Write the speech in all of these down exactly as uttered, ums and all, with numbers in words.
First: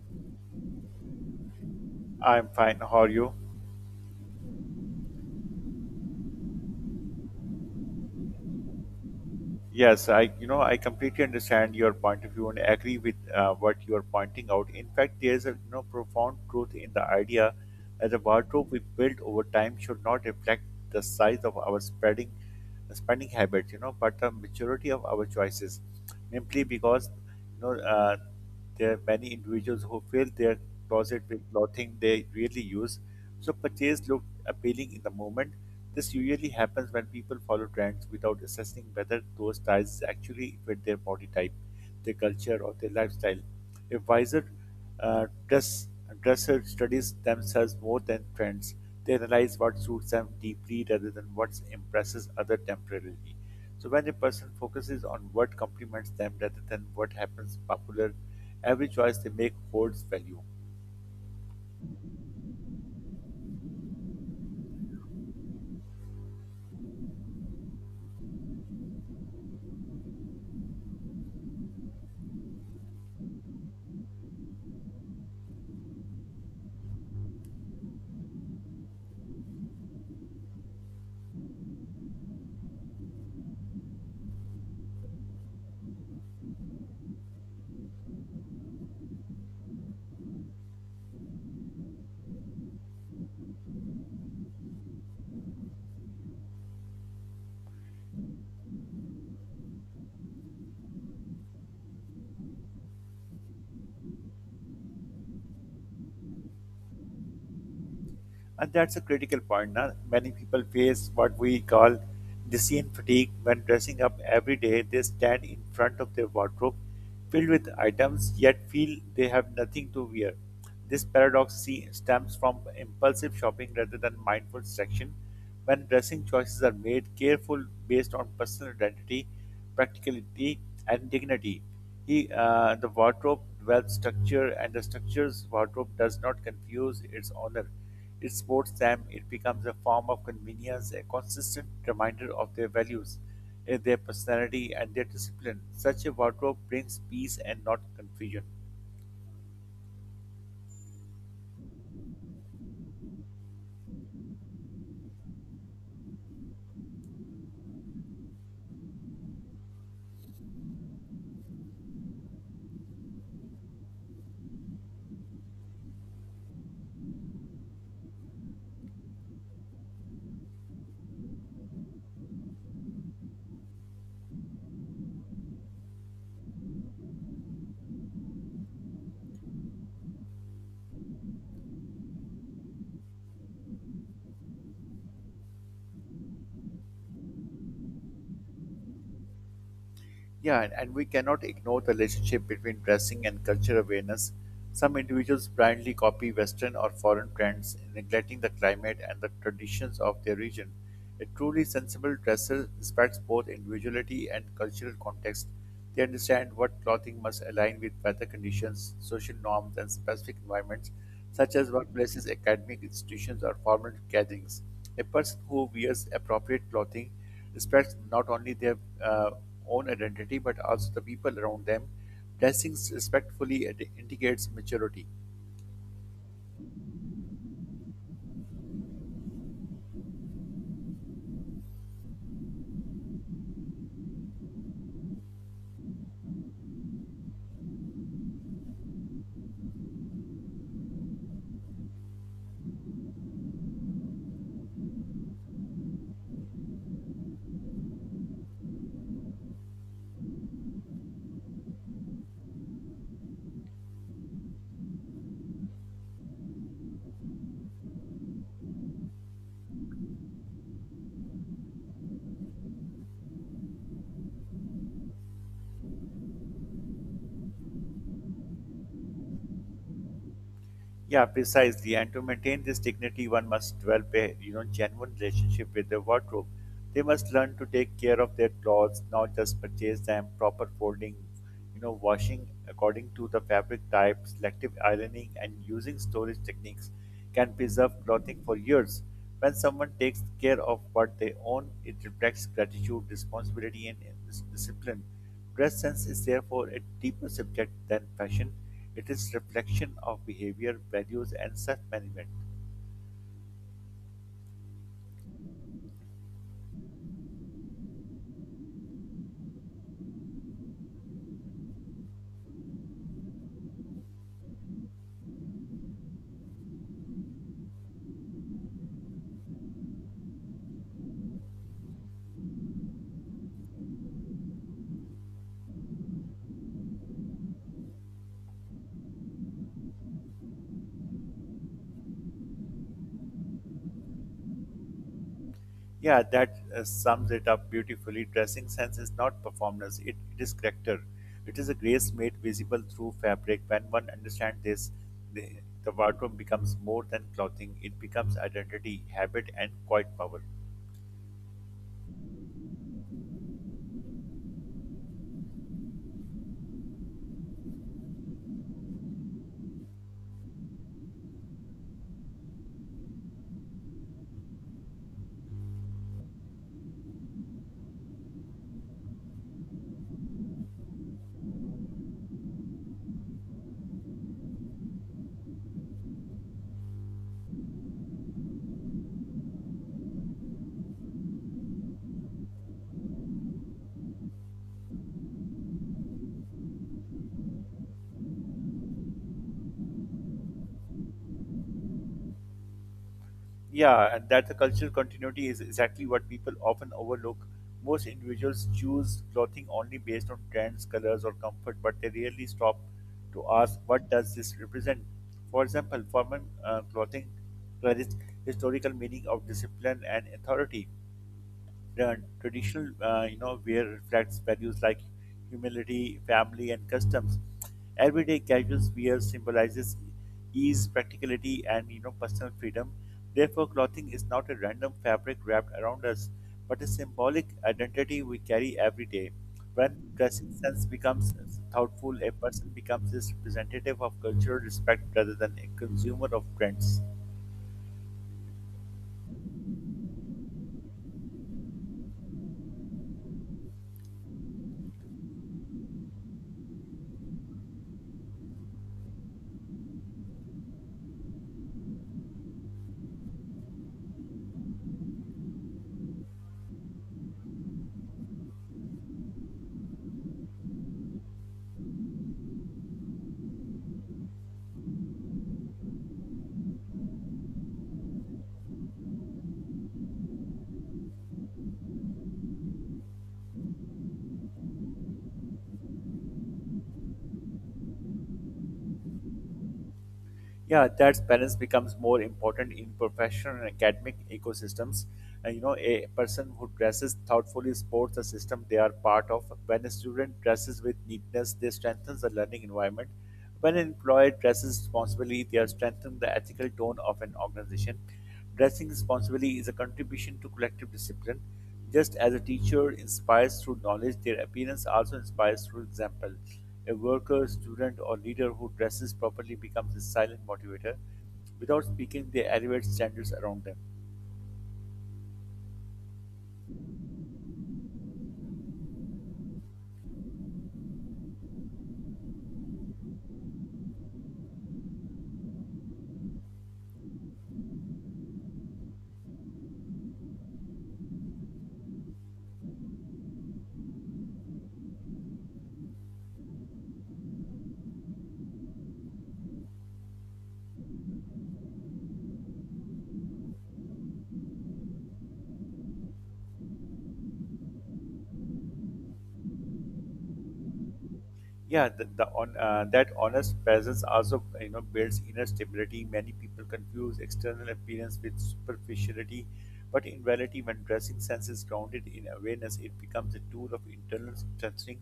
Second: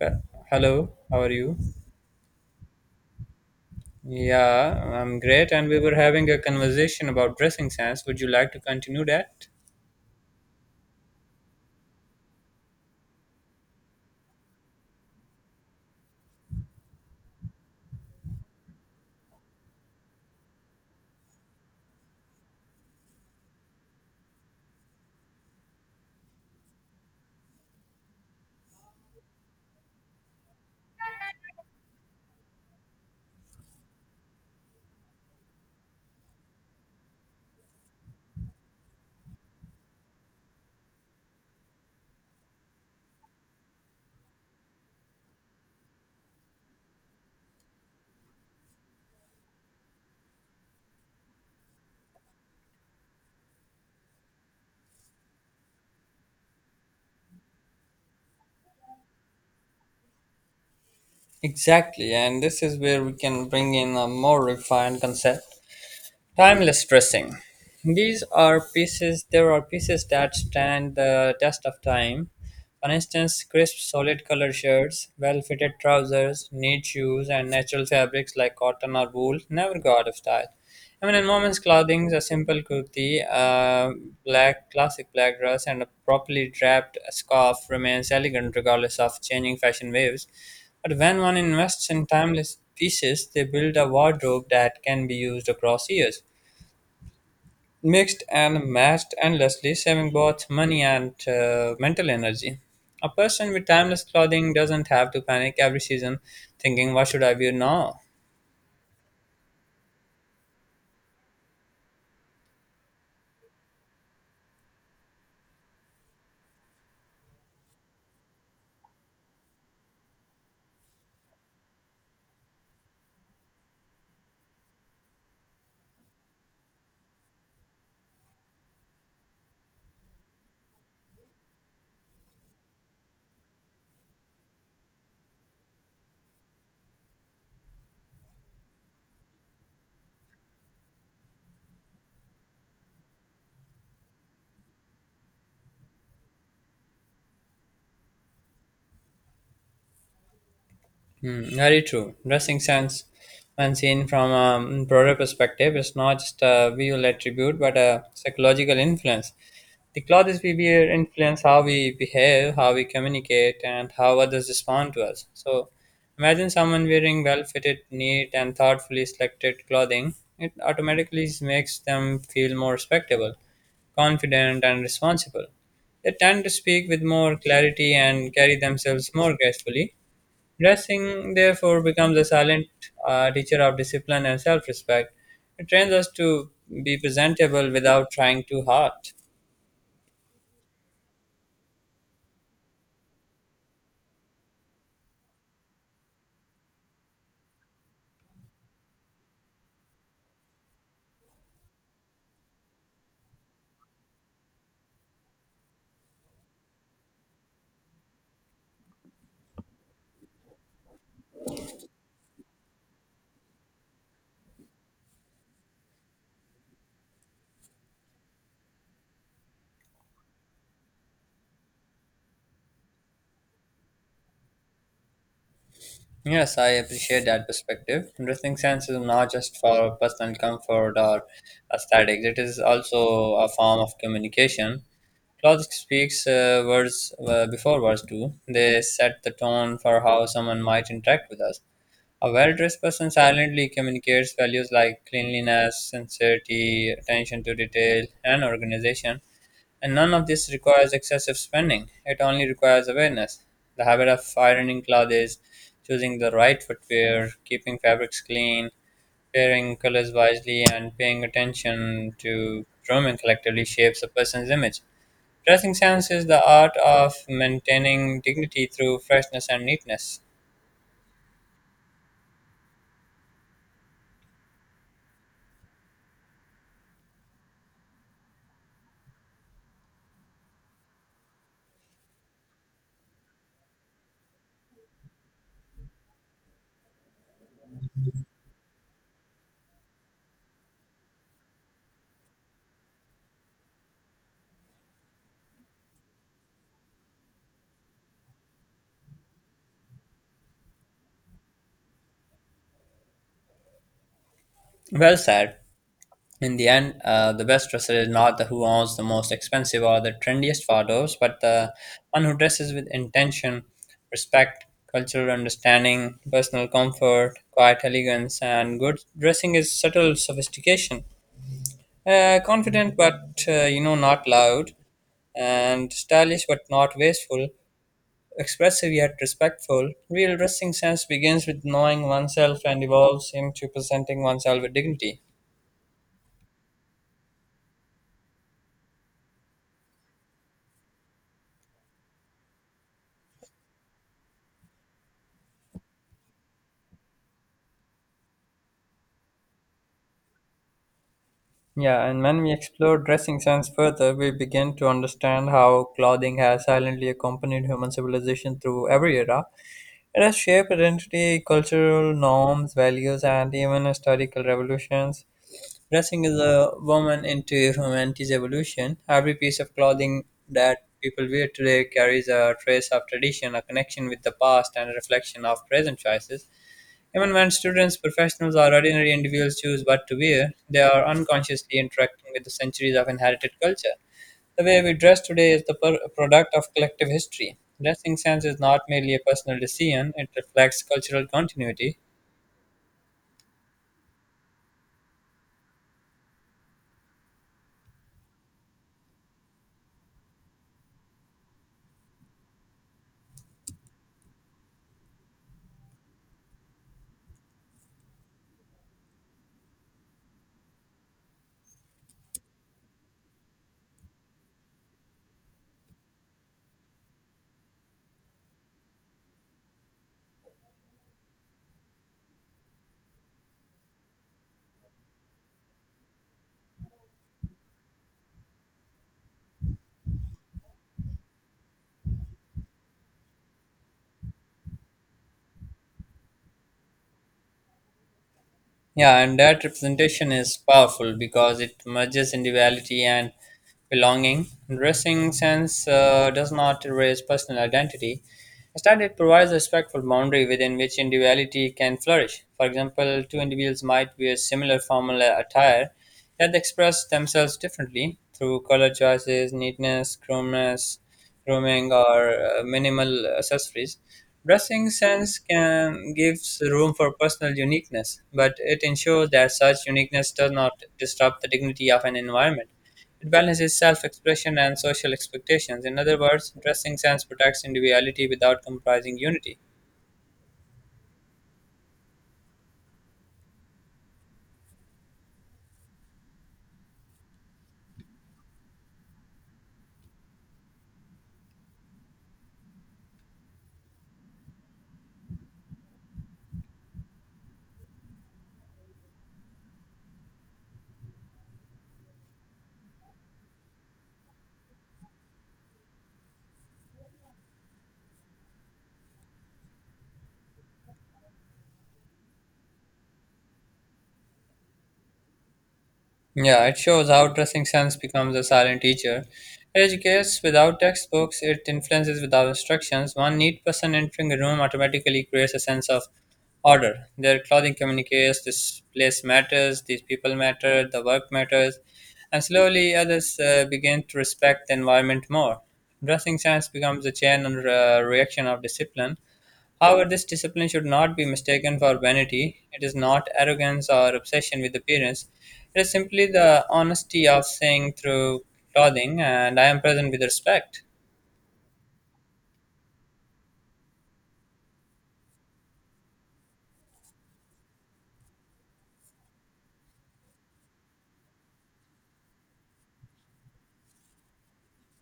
Uh, Hello, how are you? I'm fine. How are you? Yeah, I'm great. And we were having a conversation about dressing sense. Would you like to continue that? Yes, I, you know, I completely understand your point of view and agree with uh, what you are pointing out. In fact, there is a, you know, profound truth in the idea that the wardrobe we build over time should not reflect the size of our spreading. Spending habits, you know, but the maturity of our choices, simply because you know uh, there are many individuals who fill their closet with clothing they really use. So purchase looked appealing in the moment. This usually happens when people follow trends without assessing whether those styles actually fit their body type, their culture, or their lifestyle. A wiser uh, dress, dresser studies themselves more than trends. They analyze what suits them deeply rather than what impresses others temporarily. So when a person focuses on what complements them rather than what happens popular, every choice they make holds value. Exactly, and this is where we can bring in a more refined concept: timeless dressing. These are pieces. There are pieces that stand the test of time. For instance, crisp, solid color shirts, well-fitted trousers, neat shoes, and natural fabrics like cotton or wool never go out of style. I mean, in women's clothing, a simple kurti, a black classic black dress, and a properly draped scarf remains elegant regardless of changing fashion waves. But when one invests in timeless pieces, they build a wardrobe that can be used across years, mixed and matched endlessly, saving both money and uh, mental energy. A person with timeless clothing doesn't have to panic every season thinking, "What should I wear now?" And that's a critical point. Now, many people face what we call decision fatigue when dressing up every day. They stand in front of their wardrobe filled with items yet feel they have nothing to wear. This paradox see- stems from impulsive shopping rather than mindful selection. When dressing choices are made careful based on personal identity, practicality, and dignity, he, uh, the wardrobe dwells structure, and the structure's wardrobe does not confuse its owner. It supports them. It becomes a form of convenience, a consistent reminder of their values, eh, their personality, and their discipline. Such a wardrobe brings peace and not confusion. Mm, very true. Dressing sense, when seen from a broader perspective, is not just a visual attribute but a psychological influence. The clothes we wear influence how we behave, how we communicate, and how others respond to us. So, imagine someone wearing well fitted, neat, and thoughtfully selected clothing. It automatically makes them feel more respectable, confident, and responsible. They tend to speak with more clarity and carry themselves more gracefully. Dressing, therefore, becomes a silent uh, teacher of discipline and self respect. It trains us to be presentable without trying too hard. Yeah, and, and we cannot ignore the relationship between dressing and culture awareness. Some individuals blindly copy Western or foreign trends, neglecting the climate and the traditions of their region. A truly sensible dresser respects both individuality and cultural context. They understand what clothing must align with weather conditions, social norms, and specific environments, such as workplaces, academic institutions, or formal gatherings. A person who wears appropriate clothing respects not only their uh, own identity but also the people around them. Dressing respectfully indicates maturity. Yes, I appreciate that perspective. Dressing sense is not just for personal comfort or aesthetics, it is also a form of communication. Clothes speaks uh, words uh, before words do. They set the tone for how someone might interact with us. A well dressed person silently communicates values like cleanliness, sincerity, attention to detail, and organization, and none of this requires excessive spending. It only requires awareness. The habit of ironing clothes, choosing the right footwear, keeping fabrics clean, pairing colors wisely, and paying attention to grooming collectively shapes a person's image. Dressing sense is the art of maintaining dignity through freshness and neatness. Yeah, precisely. And to maintain this dignity, one must develop a you know genuine relationship with their wardrobe. They must learn to take care of their clothes, not just purchase them. Proper folding, you know, washing according to the fabric type, selective ironing, and using storage techniques can preserve clothing for years. When someone takes care of what they own, it reflects gratitude, responsibility, and dis- discipline. Dress sense is therefore a deeper subject than fashion. It is reflection of behavior, values, and self-management. Well said. In the end, uh, the best dresser is not the who owns the most expensive or the trendiest photos, but the one who dresses with intention, respect, cultural understanding, personal comfort, quiet elegance, and good dressing is subtle sophistication. Uh, confident but uh, you know not loud, and stylish but not wasteful, expressive yet respectful. Real dressing sense begins with knowing oneself and evolves into presenting oneself with dignity. Yeah, that uh, sums it up beautifully. Dressing sense is not performance; it, it is character. It is a grace made visible through fabric. When one understands this, the, the wardrobe becomes more than clothing. It becomes identity, habit, and quiet power. Yeah, and when we explore dressing sense further, we begin to understand how clothing has silently accompanied human civilization through every era. It has shaped identity, cultural norms, values, and even historical revolutions. Dressing is a woman into humanity's evolution. Every piece of clothing that people wear today carries a trace of tradition, a connection with the past, and a reflection of present choices. Even when students, professionals, or ordinary individuals choose what to wear, they are unconsciously interacting with the centuries of inherited culture. The way we dress today is the per- product of collective history. Dressing sense is not merely a personal decision, it reflects cultural continuity. Yeah, and that the cultural continuity is exactly what people often overlook. Most individuals choose clothing only based on trends, colors, or comfort, but they rarely stop to ask what does this represent. For example, formal uh, clothing carries historical meaning of discipline and authority, uh, traditional, uh, you know, wear reflects values like humility, family, and customs. Everyday casual wear symbolizes ease, practicality, and you know, personal freedom. Therefore, clothing is not a random fabric wrapped around us, but a symbolic identity we carry every day. When dressing sense becomes thoughtful, a person becomes this representative of cultural respect rather than a consumer of trends. Yeah, and that representation is powerful because it merges individuality and belonging. Dressing sense uh, does not erase personal identity. Instead, it provides a respectful boundary within which individuality can flourish. For example, two individuals might wear similar formal attire, yet they express themselves differently through color choices, neatness, chromness, grooming, or uh, minimal accessories. Dressing sense can gives room for personal uniqueness, but it ensures that such uniqueness does not disrupt the dignity of an environment. It balances self expression and social expectations. In other words, dressing sense protects individuality without compromising unity. Yeah, that balance becomes more important in professional and academic ecosystems, and you know a person who dresses thoughtfully supports the system they are part of. When a student dresses with neatness, they strengthen the learning environment. When an employer dresses responsibly, they are strengthening the ethical tone of an organization. Dressing responsibly is a contribution to collective discipline. Just as a teacher inspires through knowledge, their appearance also inspires through example. A worker, student, or leader who dresses properly becomes a silent motivator. Without speaking, they elevate standards around them. Yeah, it shows how dressing sense becomes a silent teacher. It educates without textbooks, it influences without instructions. One neat person entering a room automatically creates a sense of order. Their clothing communicates this place matters, these people matter, the work matters, and slowly others uh, begin to respect the environment more. Dressing sense becomes a chain and uh, reaction of discipline. However, this discipline should not be mistaken for vanity. It is not arrogance or obsession with appearance. It is simply the honesty of saying through clothing, and I am present with respect. Yeah, the, the on uh, that honest presence also you know builds inner stability. Many people confuse external appearance with superficiality, but in reality, when dressing sense is grounded in awareness, it becomes a tool of internal strengthening.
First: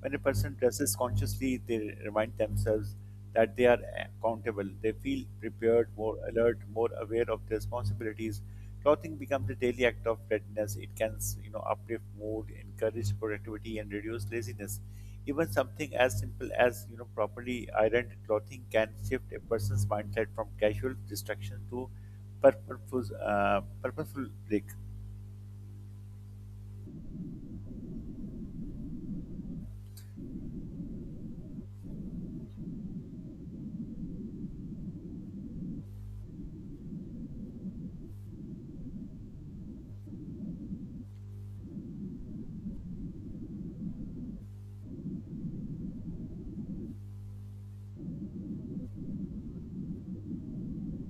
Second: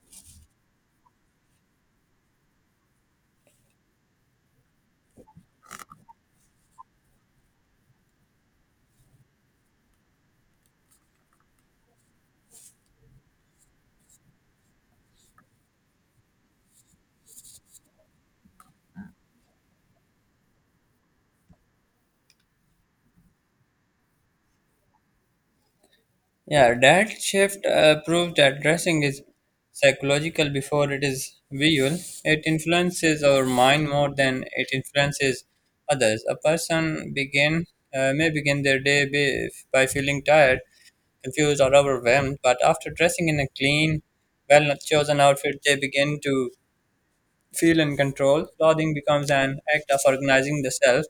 When a person dresses consciously, they remind themselves that they are accountable. They feel prepared, more alert, more aware of their responsibilities. Clothing becomes a daily act of readiness. It can you know uplift mood, encourage productivity, and reduce laziness. Even something as simple as you know properly ironed clothing can shift a person's mindset from casual distraction to purposeful, uh, purposeful break. Yeah, that shift uh, proved that dressing is psychological before it is visual. It influences our mind more than it influences others. A person begin uh, may begin their day be, by feeling tired, confused, or overwhelmed, but after dressing in a clean, well chosen outfit, they begin to feel in control. Clothing becomes an act of organizing the self.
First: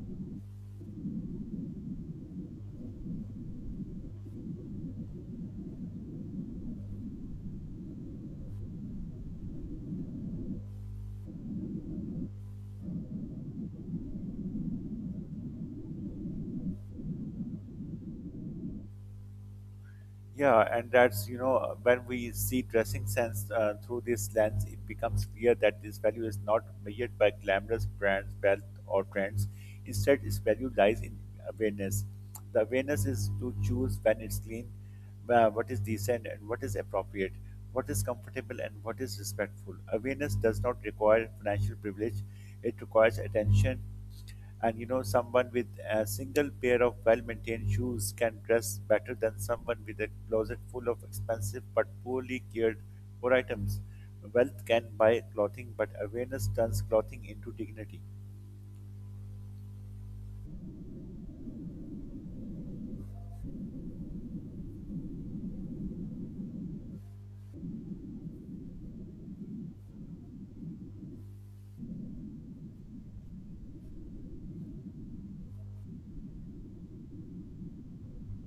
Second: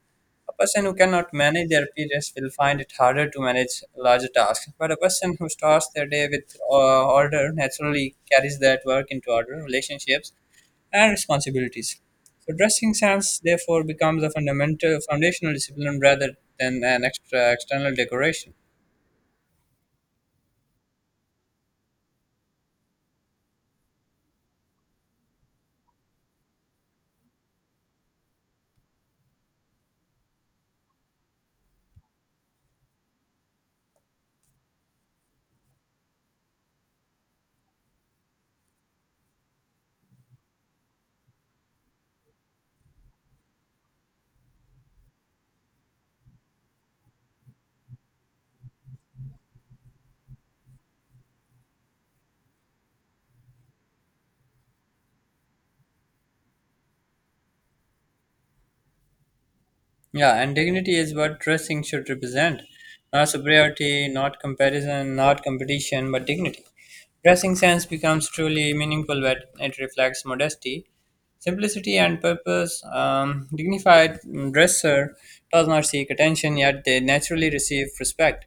A person who cannot manage their periods will find it harder to manage larger tasks, but a person who starts their day with uh, order naturally carries that work into order, relationships, and responsibilities. So, dressing sense therefore becomes a fundamental, foundational discipline rather than an extra external decoration. Yeah, and that's, you know, uh, when we see dressing sense uh, through this lens, it becomes clear that this value is not measured by glamorous brands, wealth, or trends. Instead, its value lies in awareness. The awareness is to choose when it's clean, uh, what is decent, and what is appropriate, what is comfortable, and what is respectful. Awareness does not require financial privilege, it requires attention, and you know someone with a single pair of well-maintained shoes can dress better than someone with a closet full of expensive but poorly cared for items. Wealth can buy clothing, but awareness turns clothing into dignity. Yeah, and dignity is what dressing should represent. Not superiority, not comparison, not competition, but dignity. Dressing sense becomes truly meaningful when it reflects modesty, simplicity, and purpose. Um, dignified dresser does not seek attention, yet they naturally receive respect.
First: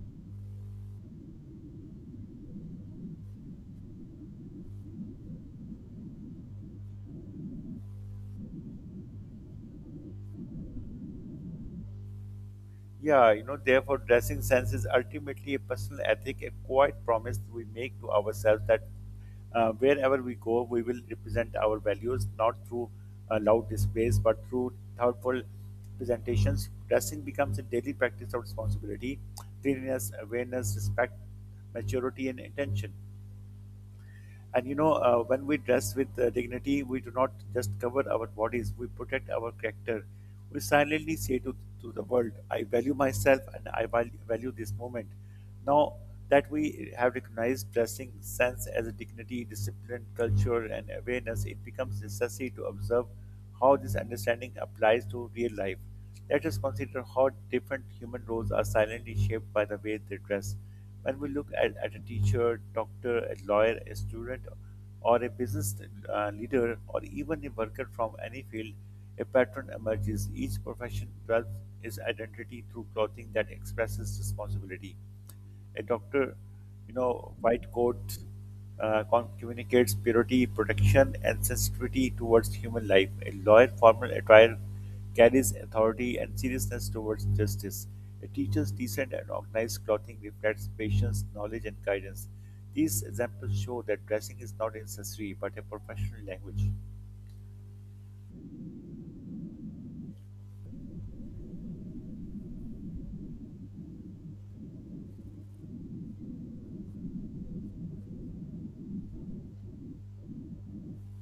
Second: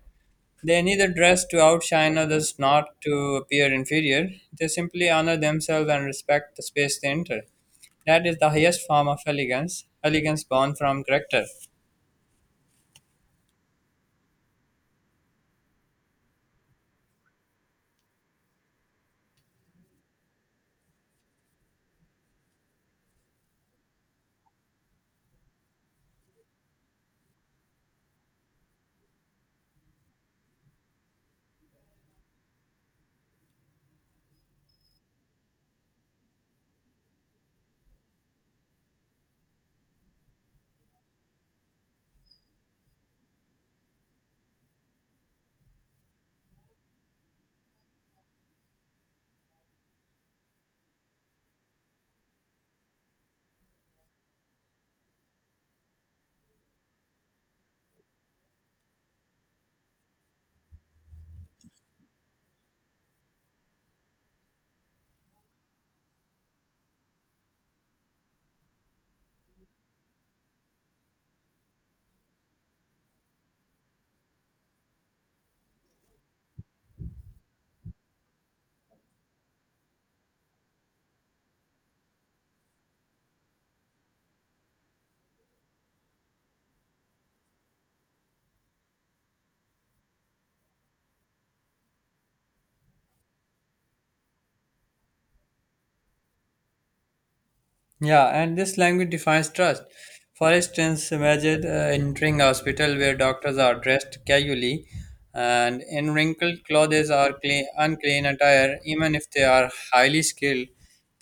They neither dress to outshine others, not to appear inferior. They simply honor themselves and respect the space they enter. That is the highest form of elegance, elegance born from character. Yeah, you know, therefore, dressing sense is ultimately a personal ethic, a quiet promise we make to ourselves that uh, wherever we go, we will represent our values not through uh, loud displays but through thoughtful presentations. Dressing becomes a daily practice of responsibility, cleanliness, awareness, respect, maturity, and intention. And you know, uh, when we dress with uh, dignity, we do not just cover our bodies, we protect our character. We silently say to, to the world, I value myself and I val- value this moment. Now that we have recognized dressing sense as a dignity, discipline, culture, and awareness, it becomes necessary to observe how this understanding applies to real life. Let us consider how different human roles are silently shaped by the way they dress. When we look at, at a teacher, doctor, a lawyer, a student, or a business uh, leader, or even a worker from any field, a pattern emerges. Each profession develops its identity through clothing that expresses responsibility. A doctor, you know, white coat uh, con- communicates purity, protection, and sensitivity towards human life. A lawyer, formal attire carries authority and seriousness towards justice. A teacher's decent and organized clothing reflects patience, knowledge, and guidance. These examples show that dressing is not accessory but a professional language. Yeah, and this language defines trust. For instance, imagine uh, entering a hospital where doctors are dressed casually and in wrinkled clothes or clean, unclean attire, even if they are highly skilled,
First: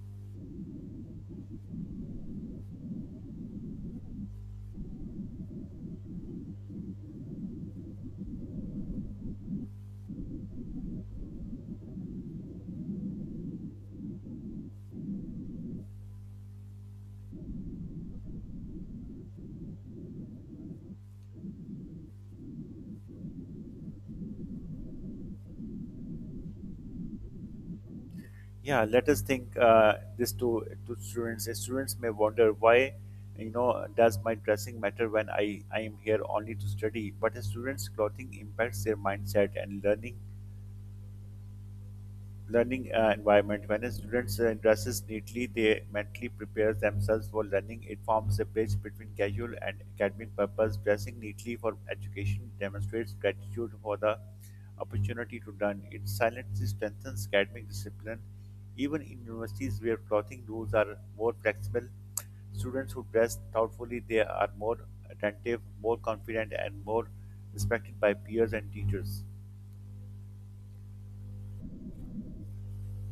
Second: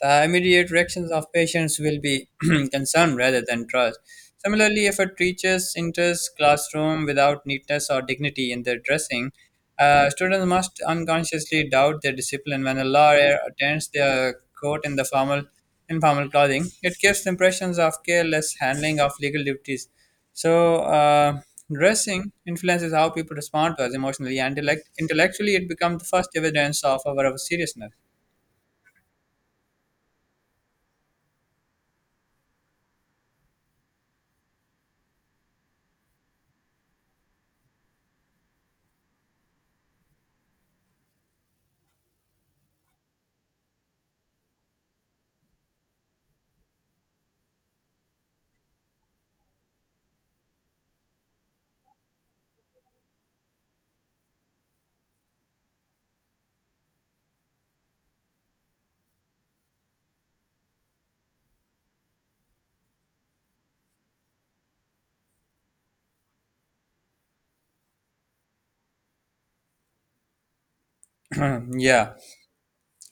the immediate reactions of patients will be concern rather than trust. Similarly, if a teacher enters classroom without neatness or dignity in their dressing, uh, students must unconsciously doubt their discipline. When a lawyer attends their court in the formal informal clothing, it gives the impressions of careless handling of legal duties. So, uh, dressing influences how people respond to us emotionally and intellect- intellectually. It becomes the first evidence of our, our seriousness. Yeah, let us think uh, this to, to students. Uh, Students may wonder why, you know, does my dressing matter when I, I am here only to study? But a student's clothing impacts their mindset and learning learning uh, environment. When a student uh, dresses neatly, they mentally prepare themselves for learning. It forms a bridge between casual and academic purpose. Dressing neatly for education demonstrates gratitude for the opportunity to learn. It silently strengthens academic discipline. Even in universities where clothing rules are more flexible, students who dress thoughtfully, they are more attentive, more confident, and more respected by peers and teachers. Yeah.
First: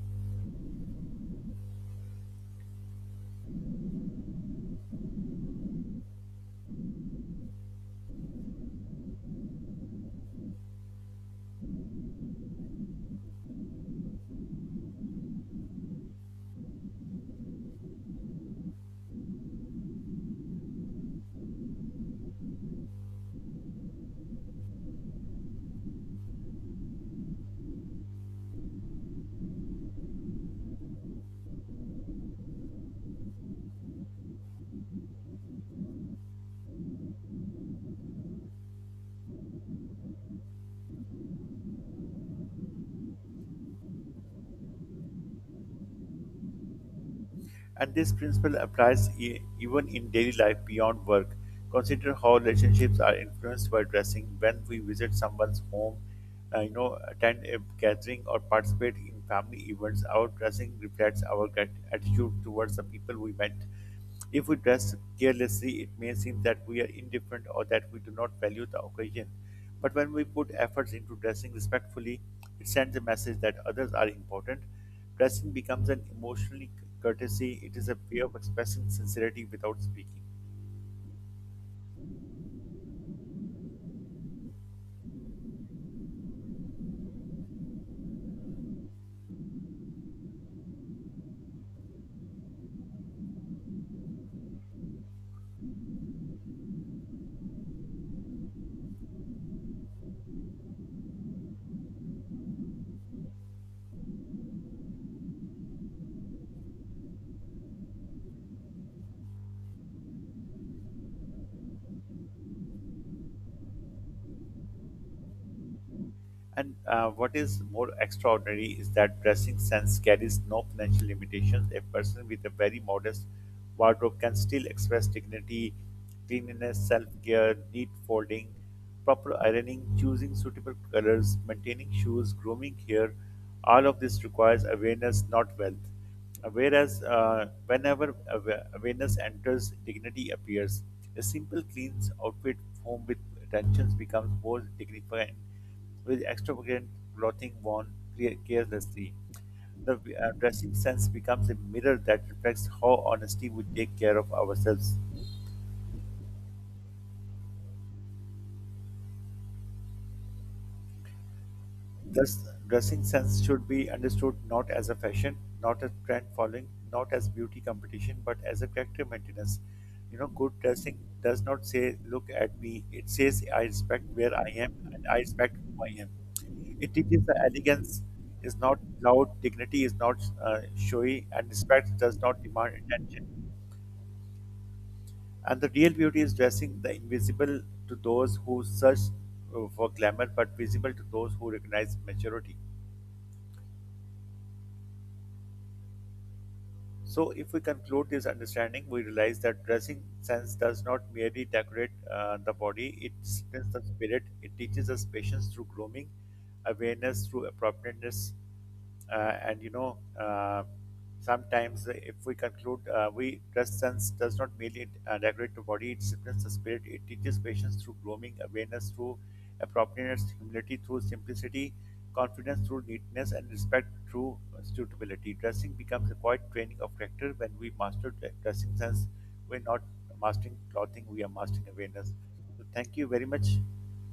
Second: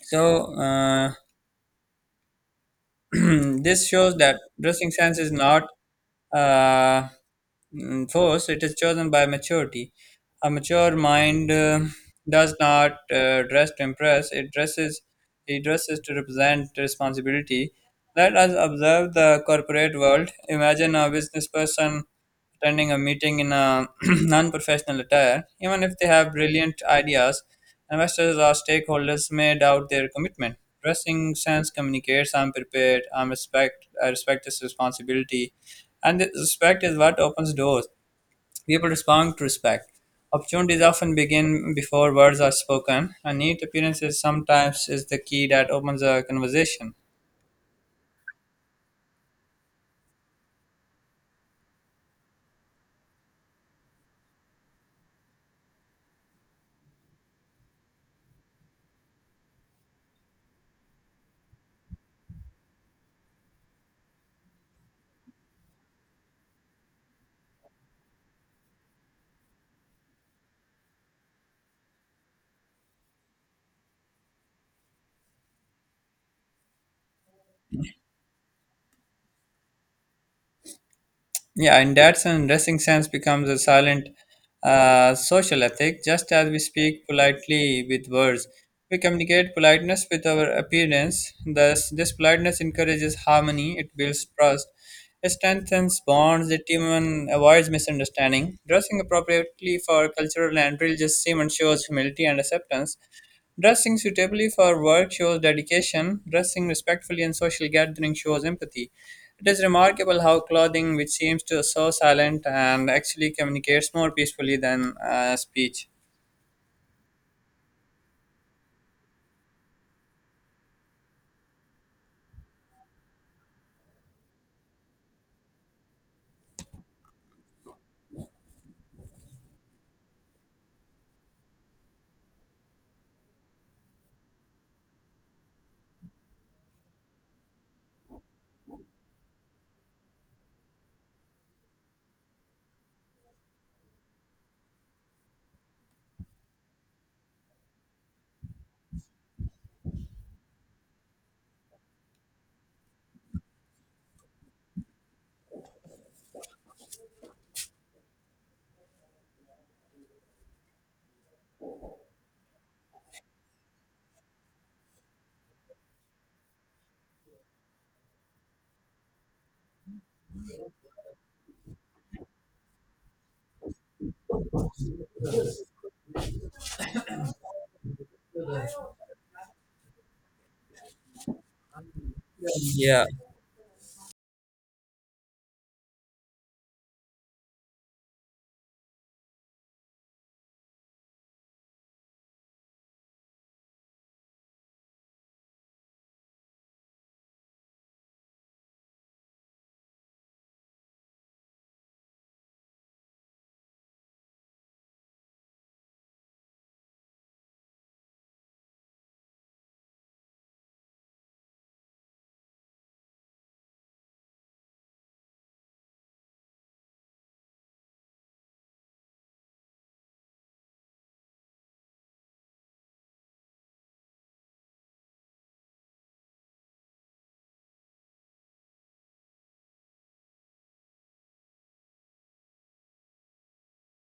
So, uh, this shows that dressing sense is not uh, mm, forced, it is chosen by maturity. A mature mind uh, does not uh, dress to impress, it dresses, it dresses to represent responsibility. Let us observe the corporate world. Imagine a business person attending a meeting in a non-professional attire, even if they have brilliant ideas, investors or stakeholders may doubt their commitment. Dressing sense communicates I'm prepared, I'm respect, I respect this responsibility, and this respect is what opens doors. People respond to respect. Opportunities often begin before words are spoken. A neat appearance is sometimes is the key that opens a conversation. And this principle applies e- even in daily life beyond work. Consider how relationships are influenced by dressing. When we visit someone's home, uh, you know, attend a gathering or participate in family events, our dressing reflects our grat- attitude towards the people we met. If we dress carelessly, it may seem that we are indifferent or that we do not value the occasion. But when we put efforts into dressing respectfully, it sends a message that others are important. Dressing becomes an emotional courtesy, it is a way of expressing sincerity without speaking. Yeah, in that sense, dressing sense becomes a silent uh, social ethic. Just as we speak politely with words, we communicate politeness with our appearance. Thus, this politeness encourages harmony, it builds trust, it strengthens bonds, it even avoids misunderstanding. Dressing appropriately for cultural and religious ceremonies shows humility and acceptance. Dressing suitably for work shows dedication, dressing respectfully in social gatherings shows empathy. It is remarkable how clothing, which seems to so silent, and actually communicates more peacefully than uh, speech. And uh, what is more extraordinary is that dressing sense carries no financial limitations. A person with a very modest wardrobe can still express dignity, cleanliness, self care, neat folding, proper ironing, choosing suitable colors, maintaining shoes, grooming hair. All of this requires awareness, not wealth. Whereas, uh, whenever awa- awareness enters, dignity appears. A simple, clean outfit, home with attentions, becomes more dignified with extravagant clothing worn care- carelessly. The uh, dressing sense becomes a mirror that reflects how honestly we take care of ourselves. Thus, dressing sense should be understood not as a fashion, not as trend following, not as beauty competition, but as a character maintenance. You know, good dressing does not say, look at me. It says, I respect where I am and I respect who I am. It teaches that elegance is not loud, dignity is not uh, showy, and respect does not demand attention. And the real beauty is dressing the invisible to those who search uh, for glamour, but visible to those who recognize maturity. So, if we conclude this understanding, we realize that dressing sense does not merely decorate uh, the body, it strengthens the spirit, it teaches us patience through grooming, awareness through appropriateness, uh, and you know, uh, sometimes if we conclude, uh, we dress sense does not merely uh, decorate the body, it strengthens the spirit, it teaches patience through grooming, awareness through appropriateness, humility through simplicity, confidence through neatness, and respect through suitability. Dressing becomes a quiet training of character. When we master dressing sense, we're not mastering clothing, we are mastering awareness. So, thank you very much.